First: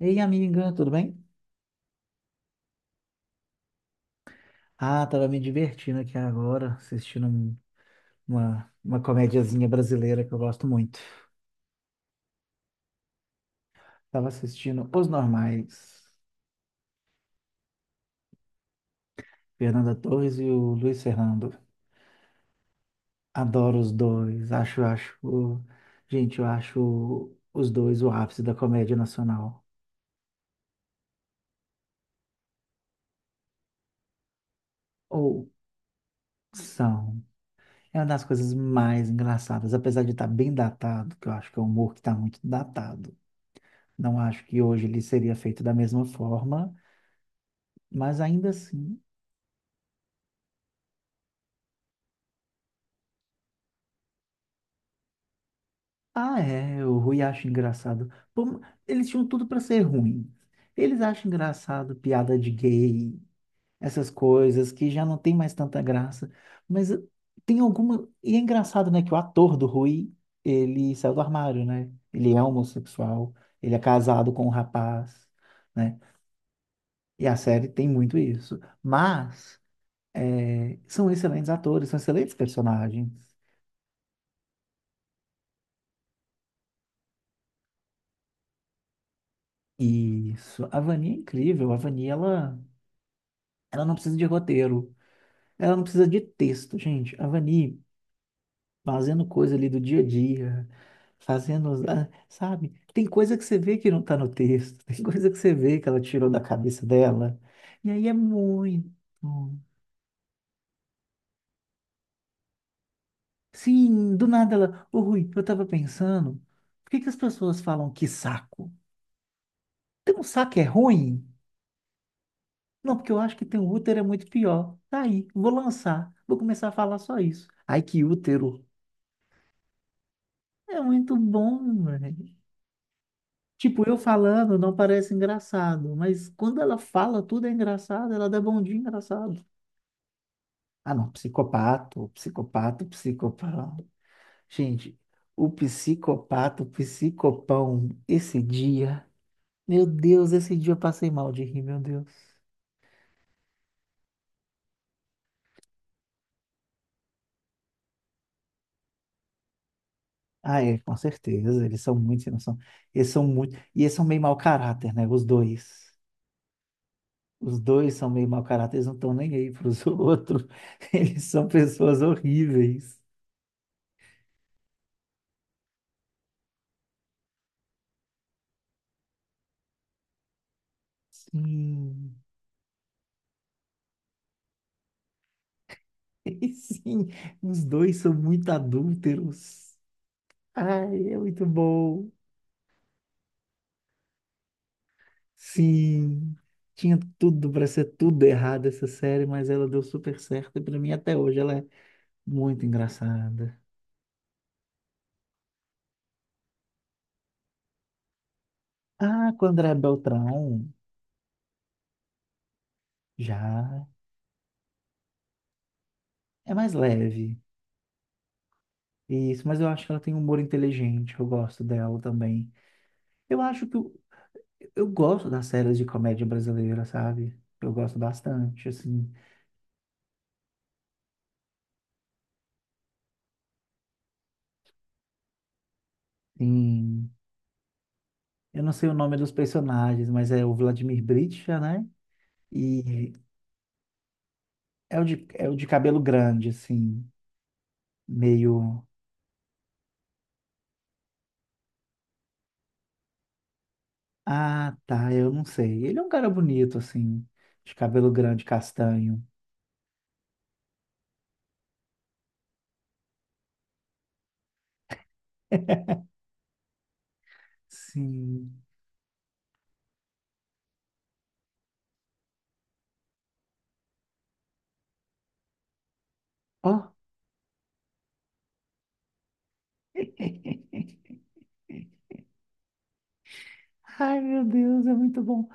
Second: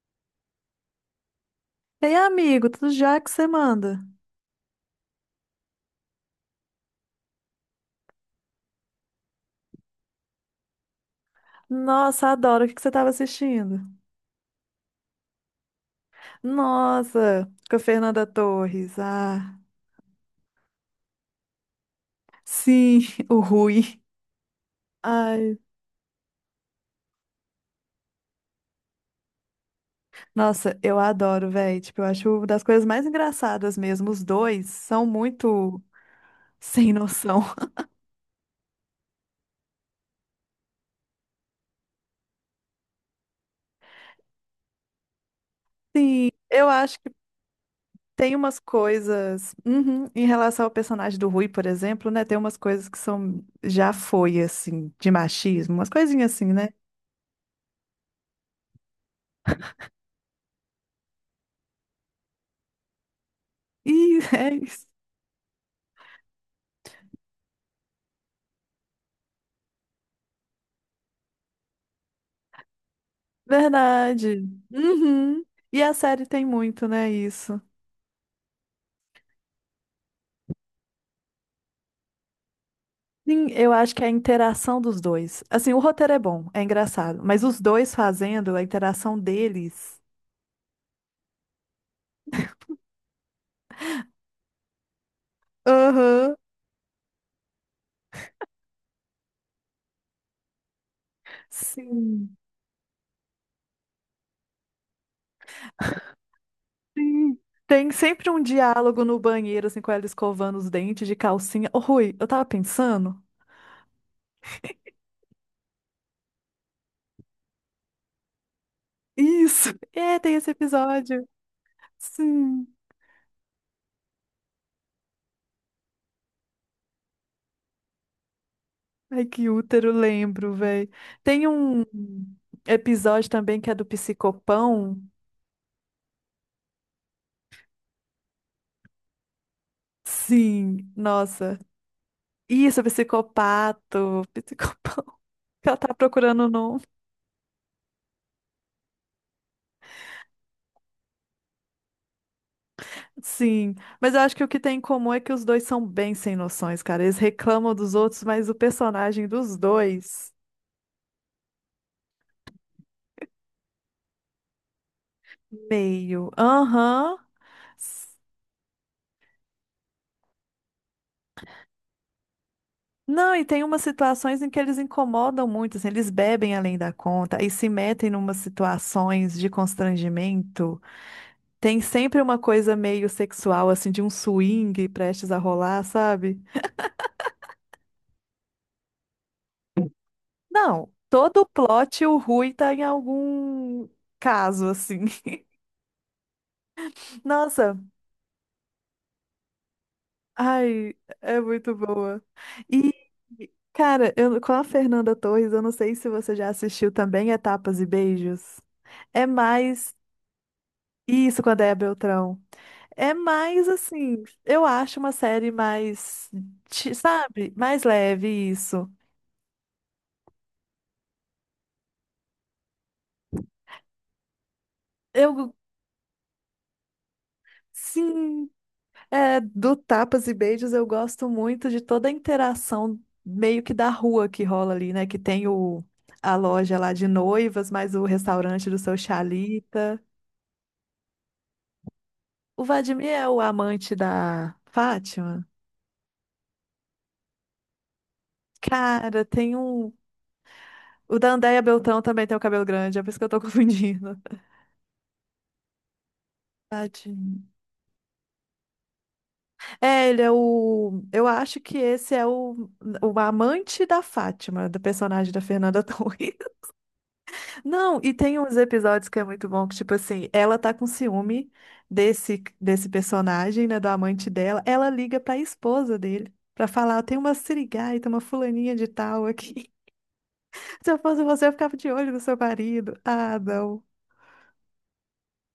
Ei, amiga, tudo bem? Ei, amigo, tudo já que você manda? Ah, tava me divertindo aqui agora, assistindo uma comediazinha brasileira que eu gosto muito. Nossa, adoro. O que que você estava assistindo? Tava assistindo Os Normais, Nossa, com a Fernanda Torres. Ah, Fernanda Torres e o Luiz Fernando. sim, o Adoro os Rui. dois, acho, Ai, acho, gente, eu acho os dois o ápice da comédia nacional. nossa, eu adoro, velho. Tipo, eu acho uma das coisas mais engraçadas mesmo. Os dois são Ou muito sem são. noção. É uma das coisas mais engraçadas, apesar de estar bem datado, que eu acho que é um humor que está muito datado. Não acho que hoje ele seria feito da mesma Sim, eu forma. acho que Mas tem ainda umas assim. coisas. Uhum, em relação ao personagem do Rui, por exemplo, né? Tem umas coisas que são. Já foi, assim, de machismo, umas coisinhas Ah, assim, né? é, o Rui acha engraçado. Pô, eles tinham tudo para ser ruim. Eles acham engraçado piada de gay, essas E é coisas isso. que já não tem mais tanta graça. Mas tem alguma. E é engraçado, né, que o ator do Rui, ele saiu do armário, né? Ele é homossexual, ele é casado com Verdade. um rapaz, Uhum. E a né? série tem muito, né, E a isso. série tem muito isso. Mas são excelentes atores, são excelentes personagens. Sim, eu acho que é a interação dos dois. Assim, o roteiro é bom, é engraçado, mas os dois fazendo a interação deles. Isso. A Vani é incrível. A Vani, ela. Ela não precisa de roteiro, ela não precisa de Aham. texto, gente. A Vani fazendo coisa ali do dia a dia, fazendo, ah, Sim. sabe? Tem coisa que você vê que não tá no texto, tem coisa que você vê que ela tirou da cabeça dela. Sim. E Tem aí é sempre um muito. diálogo no banheiro, assim, com ela escovando os dentes de calcinha. Ô, Rui, eu tava pensando. Sim, do nada ela. Ô Rui, eu tava pensando, por que que as pessoas falam que saco? Isso. Tem É, um tem esse saco é ruim? episódio. Sim. Não, porque eu acho que tem um útero é muito pior. Tá aí, vou lançar, vou começar a falar só isso. Ai, que útero. Ai, que útero, lembro, É velho. muito Tem bom, um velho. episódio também que é do Tipo, eu falando não psicopão. parece engraçado, mas quando ela fala tudo é engraçado, ela dá bom dia engraçado. Sim, Ah, não, nossa. psicopato, Isso, psicopato, psicopão. psicopato, Gente, psicopão. o Ela tá procurando o psicopato, nome. psicopão, esse dia, meu Deus, esse dia eu passei mal de rir, meu Deus. Sim, mas eu acho que o que tem em comum é que os dois são bem sem noções, cara. Eles reclamam dos outros, mas o personagem dos dois, Ah, é, com certeza, eles são muito sem noção. Eles são muito, e eles são meio mau caráter, né, os dois. meio. Aham. Os dois são S- meio mau caráter, eles não estão nem aí para os outros. Eles são pessoas horríveis. Não, e tem umas situações em que eles incomodam muito, assim, eles bebem além da conta e se metem em numas situações de constrangimento. Tem Sim. sempre uma coisa meio sexual, assim, de um swing prestes a rolar, sabe? E sim, os dois são muito adúlteros. Não, Ai, é muito todo plot bom. o Rui tá em algum caso, assim. Sim, tinha tudo para Nossa, ser tudo errado essa série, mas ela deu super certo e para mim ai, até hoje é ela é muito boa. muito E, engraçada. cara, eu, com a Fernanda Torres, eu não sei se você já assistiu também Etapas e Beijos. É Ah, com André mais Beltrão, isso com a Déa Beltrão. É mais já assim, eu acho uma série mais, é mais leve. sabe, mais leve isso. Isso, mas eu acho que ela tem um humor inteligente, eu gosto dela também. Eu acho que eu gosto das Eu, séries de comédia brasileira, sabe? Eu gosto sim, bastante, assim. é, do Tapas e Beijos eu gosto muito de toda a interação meio que da rua que rola ali, né? Que tem o, a loja lá de Sim. noivas, mais o Eu restaurante não do sei o seu nome dos Chalita. personagens, mas é o Vladimir Britcha, né? O Vladimir E é o amante da é o de, Fátima? é o de cabelo grande, assim, meio. Cara, tem um. O da Andéia Beltrão também tem o cabelo grande, é por isso que eu tô confundindo. Ah, tá, eu não sei. Ele é um cara bonito, assim, Tadinho. de cabelo grande, castanho. É, ele é o. Eu acho que esse é o amante da Fátima, do personagem da Fernanda Torres. Não, e tem uns Sim. episódios que é muito bom, que, tipo assim, ela tá com ciúme desse personagem, né, do amante dela. Ela liga pra esposa dele pra Ó. falar: tem uma sirigaita, uma fulaninha de tal aqui. Se eu fosse você, eu ficava de olho no seu marido. Ah, não. Ai, meu Deus, é muito bom.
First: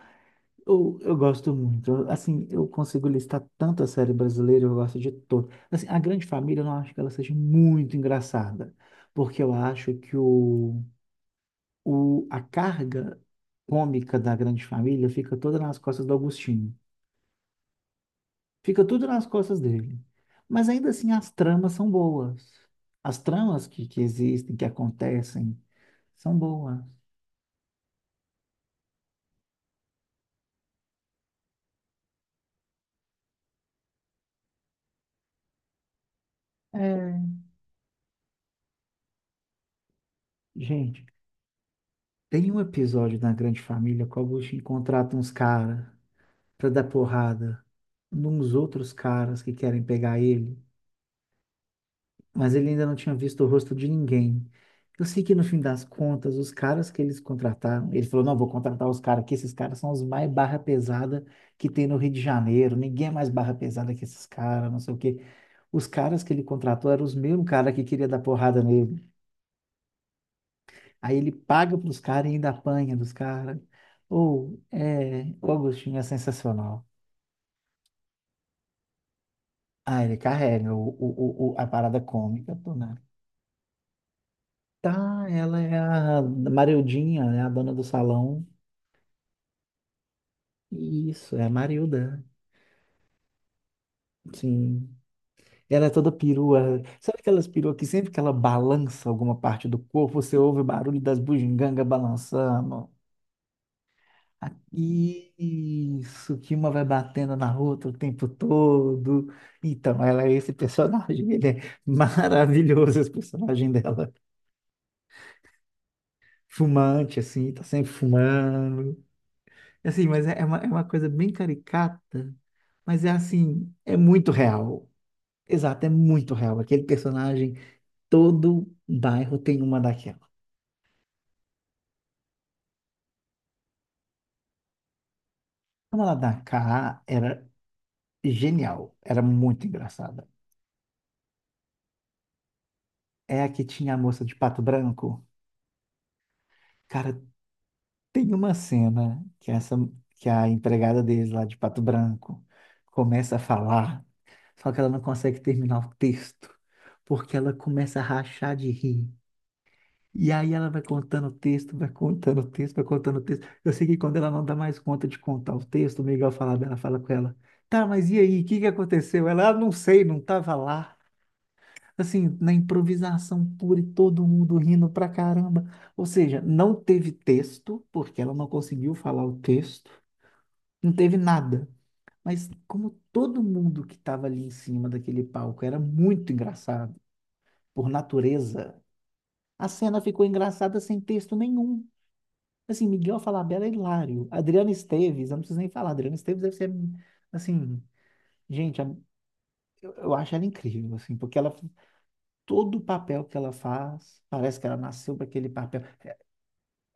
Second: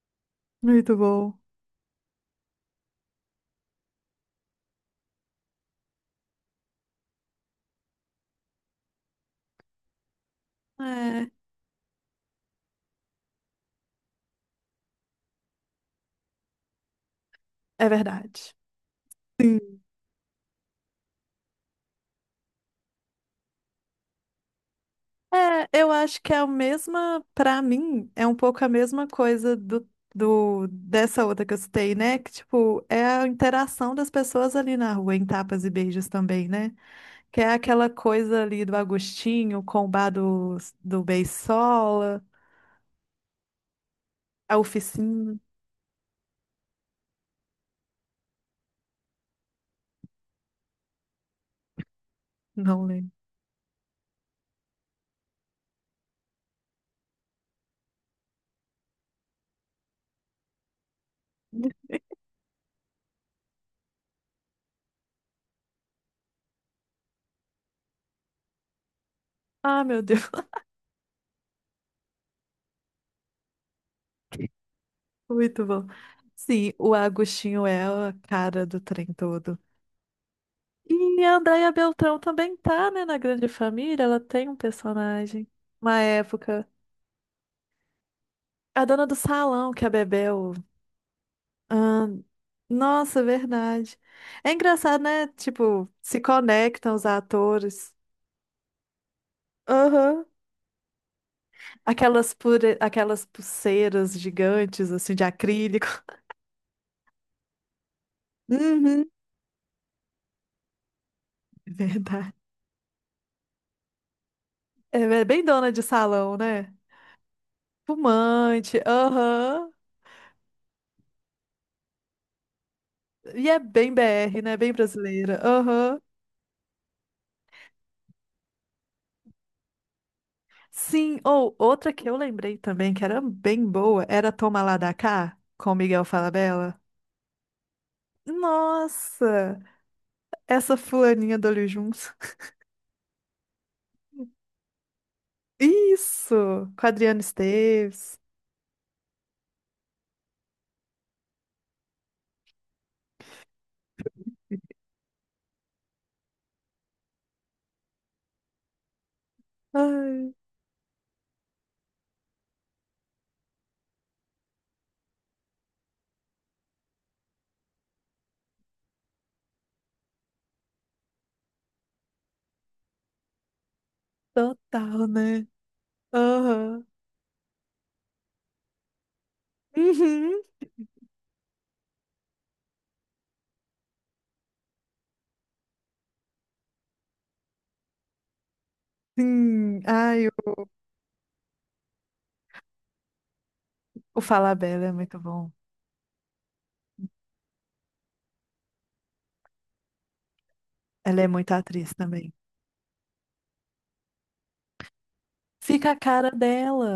Muito Eu bom. gosto muito. Assim, eu consigo listar tanta série brasileira, eu gosto de todas. Assim, A Grande Família, eu não acho que ela seja muito engraçada, porque eu acho que É, a carga cômica da Grande Família fica toda nas costas do Agostinho. é verdade. Fica tudo nas costas dele. Mas ainda assim, as tramas são boas. As tramas que existem, que acontecem, É, eu acho que são é a boas. mesma, pra mim, é um pouco a mesma coisa do, do dessa outra que eu citei, né? Que, tipo, é a interação das pessoas ali na rua, em tapas e beijos também, né? É. Que é aquela coisa ali do Agostinho com o bar do, do Gente, Beisola, tem um episódio da Grande Família que o a Agostinho contrata uns oficina, caras pra dar porrada nos outros caras que querem pegar ele. Mas ele não ainda não lembro. tinha visto o rosto de ninguém. Eu sei que no fim das contas, os caras que eles contrataram, ele falou: não, vou contratar os caras aqui, esses caras são os mais barra pesada que tem no Rio de Janeiro, ninguém é mais barra pesada que esses caras, não sei o quê. Os caras que ele contratou eram os mesmos caras que queria dar porrada nele. Ah, meu Deus, Aí ele paga pros caras e ainda apanha dos caras. Ou, é, o muito bom. Agostinho é Sim, sensacional. o Agostinho é a cara do trem todo. Ah, ele carrega E a a Andréia parada Beltrão cômica também do tá, nada. né, na Grande Família, ela tem um Tá, personagem ela é uma a época. Marildinha, né, a dona do salão. A dona do salão que a bebeu. Isso, é a Ah, Marilda. nossa, verdade. É Sim. engraçado, né? Ela é Tipo, toda se perua. conectam os Sabe aquelas peruas que atores. sempre que ela balança alguma parte do corpo, Aham. você ouve o barulho das bugigangas Aquelas, pure... balançando? Aquelas pulseiras Ah, gigantes, assim, de acrílico. isso, que uma vai batendo na outra o tempo Uhum. todo. Então, ela é esse personagem. Ele é Verdade. maravilhoso, esse personagem dela. É é bem dona de salão, né? Fumante, assim, tá sempre Fumante, fumando. aham. Assim, mas é uma coisa bem caricata, mas é E é assim, bem é muito BR, né? Bem real. brasileira, Exato, é aham. muito real. Aquele personagem. Todo bairro tem uma daquela. Sim, ou outra que eu lembrei também, que era bem boa, era Toma Lá da Cá, com Miguel Uma lá da Falabella. cá era genial, era Nossa! muito engraçada. Essa fulaninha do Olho Juntos. É a que tinha a moça de pato branco. Isso! Com a Cara, Adriana Esteves. tem uma cena que essa que a empregada deles lá de pato branco começa a falar, só que ela não consegue terminar o texto, porque ela começa a rachar de rir. E Ai, aí ela vai contando o texto, vai contando o texto, vai contando o texto. Eu sei que quando ela não dá mais conta de contar o texto, o Miguel fala dela, fala com ela, tá, mas e aí, o que que aconteceu? Ela, ah, não sei, não tava lá. Assim, na improvisação pura e todo mundo rindo total, pra né? caramba. Ou seja, não Aham. teve texto, porque ela não conseguiu falar o texto, Uhum. não teve nada. Mas como todo mundo que estava ali em cima daquele palco era muito engraçado, por natureza, a Sim. cena ficou Ai, engraçada sem texto nenhum. Assim, Miguel Falabella é o hilário. Adriana Falabella é muito Esteves, eu não bom. preciso nem falar. Adriana Esteves deve ser, assim, gente, eu acho ela incrível, assim, Ela é porque muito ela, atriz também. todo papel que ela faz, parece que ela nasceu para aquele papel. Fica a cara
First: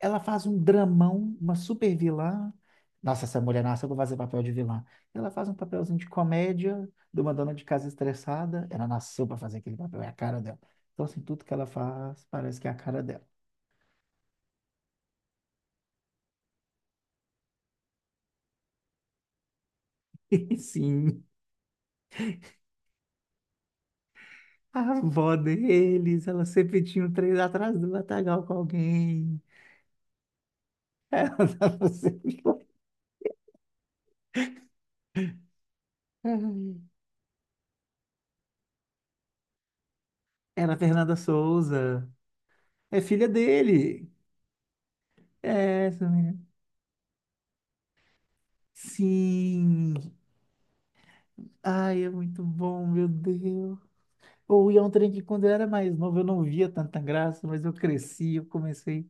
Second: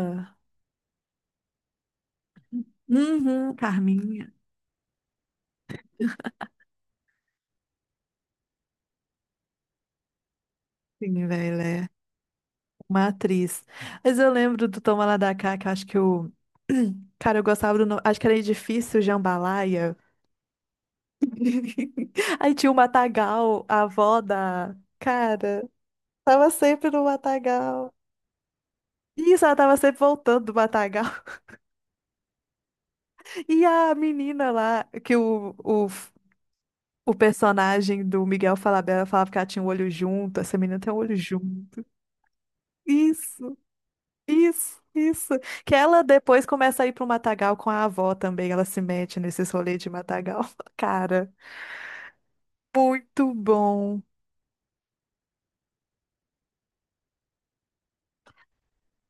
Ela faz um dramão, uma super vilã. Nossa, essa Uhum, mulher nasceu para fazer Carminha. papel de vilã. Ela faz um papelzinho de comédia, de uma dona de casa estressada. Ela nasceu para fazer aquele papel, é a cara dela. Então, assim, Sim, tudo que velho, ela ela é faz parece que é a cara uma dela. atriz. Mas eu lembro do Toma Lá da Cá, que eu acho que o... Cara, eu gostava do nome. Acho que era Edifício Jambalaya. Sim. Aí tinha o Matagal, a avó da. A avó Cara, deles, ela tava sempre sempre no tinha um três atrás do Matagal. matagal com alguém. Isso, ela tava sempre voltando do Matagal. Ela tava sempre. E a menina lá, que Ai. o personagem do Miguel Falabella falava que ela tinha um olho junto, essa Era a menina tem um Fernanda olho junto. Souza. É filha Isso, dele. isso. Que É ela essa menina. depois começa a ir pro Matagal com a avó também, ela se mete nesses rolês de Sim. Matagal. Cara, Ai, é muito bom, meu muito Deus. bom. Ou ia um trem que quando eu era mais novo eu não via tanta graça, mas eu cresci, eu comecei.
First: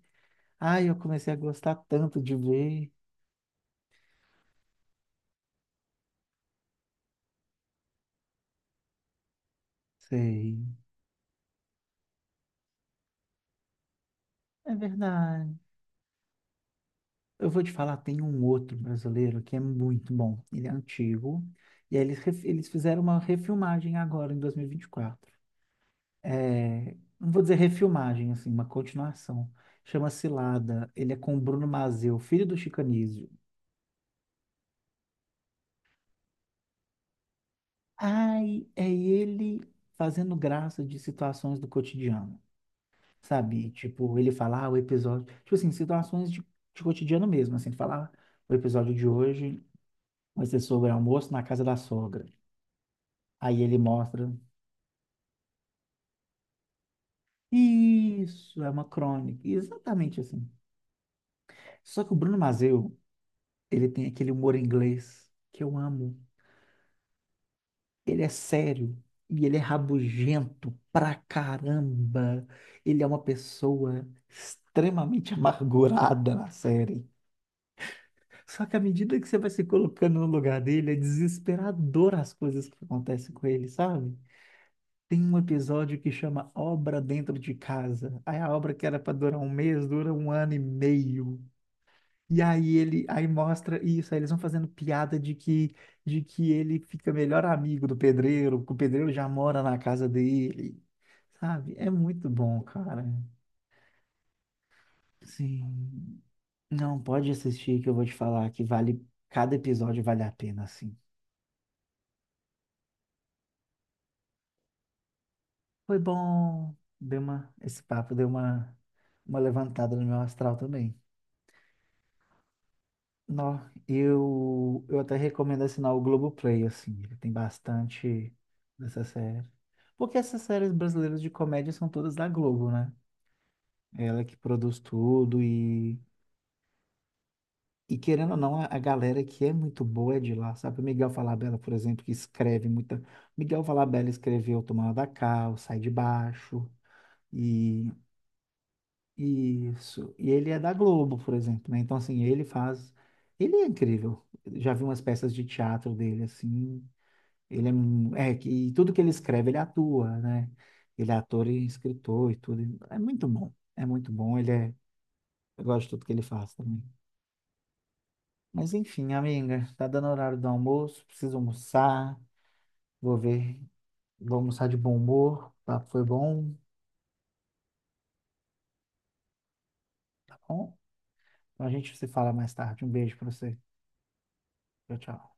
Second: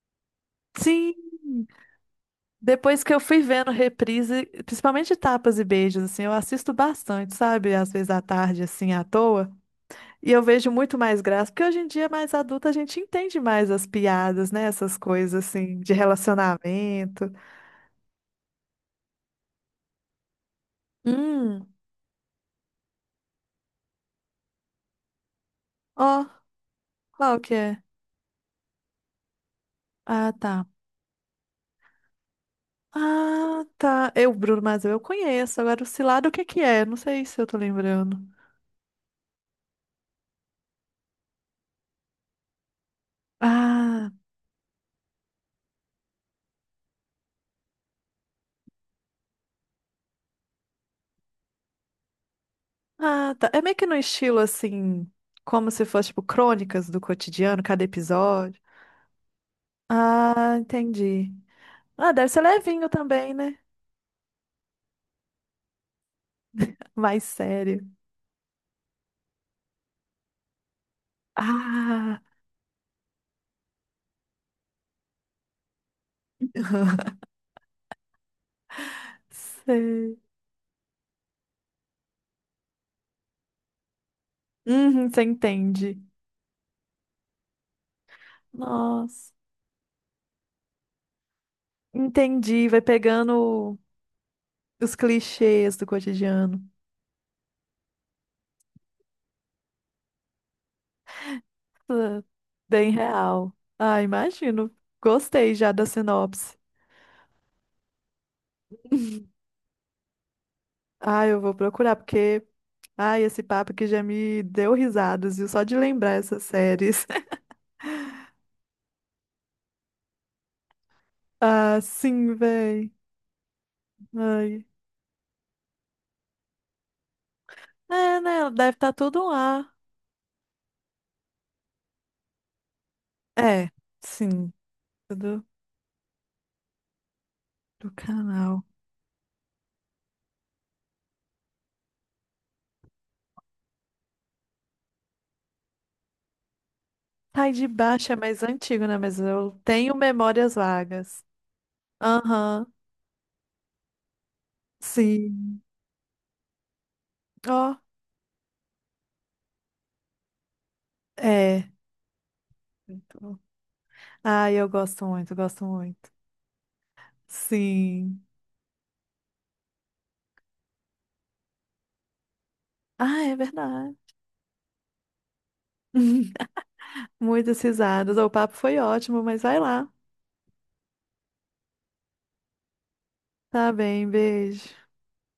Ai, eu Sim, comecei a gostar tanto de ver. depois que eu fui vendo reprise, principalmente tapas e beijos, assim, eu assisto bastante, sabe? Às vezes à tarde, assim, à toa. E eu Sei. vejo muito mais graça, porque hoje em dia, mais adulta, a gente entende mais as piadas, né? É Essas coisas, verdade. assim, de relacionamento. Eu vou te falar, tem um outro brasileiro que é muito bom. Ele é antigo. Hum, E aí eles fizeram uma refilmagem agora, em 2024. ó, É, não qual vou que dizer é? refilmagem, assim, uma continuação. Chama Ah, tá. Cilada. Ele é com o Bruno Mazeu, filho do Chico Anísio. Ah, tá. Eu, Bruno Mars, eu conheço. Agora, o Cilado, o que que é? Não sei se eu tô lembrando. Ai, é ele fazendo graça de situações do cotidiano, sabe? Ah, Tipo, ele fala, ah, o episódio. Tipo assim, situações de, cotidiano mesmo, assim. Falar, o episódio de hoje vai ser sobre almoço na casa da sogra. ah, tá. Aí É ele meio que no mostra. estilo, assim, como se fosse, tipo, crônicas do cotidiano, cada episódio. Isso, é uma crônica. Exatamente assim. Ah, entendi. Só que Ah, o deve Bruno ser levinho Mazeu, também, né? ele tem aquele humor inglês que eu amo. Mais sério. Ele é sério e ele é rabugento pra Ah, caramba. Ele é uma pessoa extremamente amargurada na série. Só que à medida que você vai se sei. colocando no lugar dele, é desesperador as coisas que acontecem com ele, sabe? Uhum, Tem você um episódio entende. que chama Obra Dentro de Casa. Aí a obra que era para Nossa, durar um mês dura um ano e meio. E entendi. aí Vai ele, aí pegando mostra isso, aí eles vão fazendo os piada de que clichês do de que cotidiano. ele fica melhor amigo do pedreiro, que o pedreiro já mora na casa dele. Sabe? É Ah, muito bom, bem cara. real. Ah, imagino. Gostei já da Sim. sinopse. Não, pode assistir que eu vou te falar que vale, cada episódio vale a pena, assim. Ah, eu vou procurar, porque. Ai, esse papo aqui já me deu risadas, viu? Só de Foi lembrar essas bom, séries. Esse papo deu uma levantada no meu astral também. Ah, sim, véi. Nó, Ai. eu até recomendo assinar o Globoplay, assim, ele tem É, bastante né? Deve estar dessa tudo série. lá. Porque essas séries brasileiras de comédia são todas da Globo, né? É, É ela que sim, produz tudo tudo e, do e querendo ou não, canal. a galera que é muito boa é de lá, sabe? O Miguel Falabella, por exemplo, que escreve muita. Miguel Falabella escreveu Tomando da Cá, o Sai de Baixo, Tá, e de e baixo é mais antigo, né? Mas eu e tenho isso. E ele memórias é da Globo, vagas. por exemplo, né? Então, assim, ele Aham, faz. Ele é incrível. Já vi umas peças de sim. teatro dele, assim. Ó, Ele é, mu- é, que- e tudo que ele escreve, ele atua, né? Ele é ator e é. escritor e tudo. É Muito muito bom. bom. É muito bom. Ele Ai, eu é, gosto muito, eu gosto gosto de tudo muito. que ele faz também. Sim. Mas enfim, amiga, tá dando horário do almoço, preciso almoçar. Vou Ah, é ver, verdade. vou almoçar de bom humor. O papo foi bom, Muitas risadas. O papo foi ótimo, mas vai lá. tá bom? Então a gente se fala mais tarde. Um beijo pra você. Tá bem, beijo. Tchau, tchau.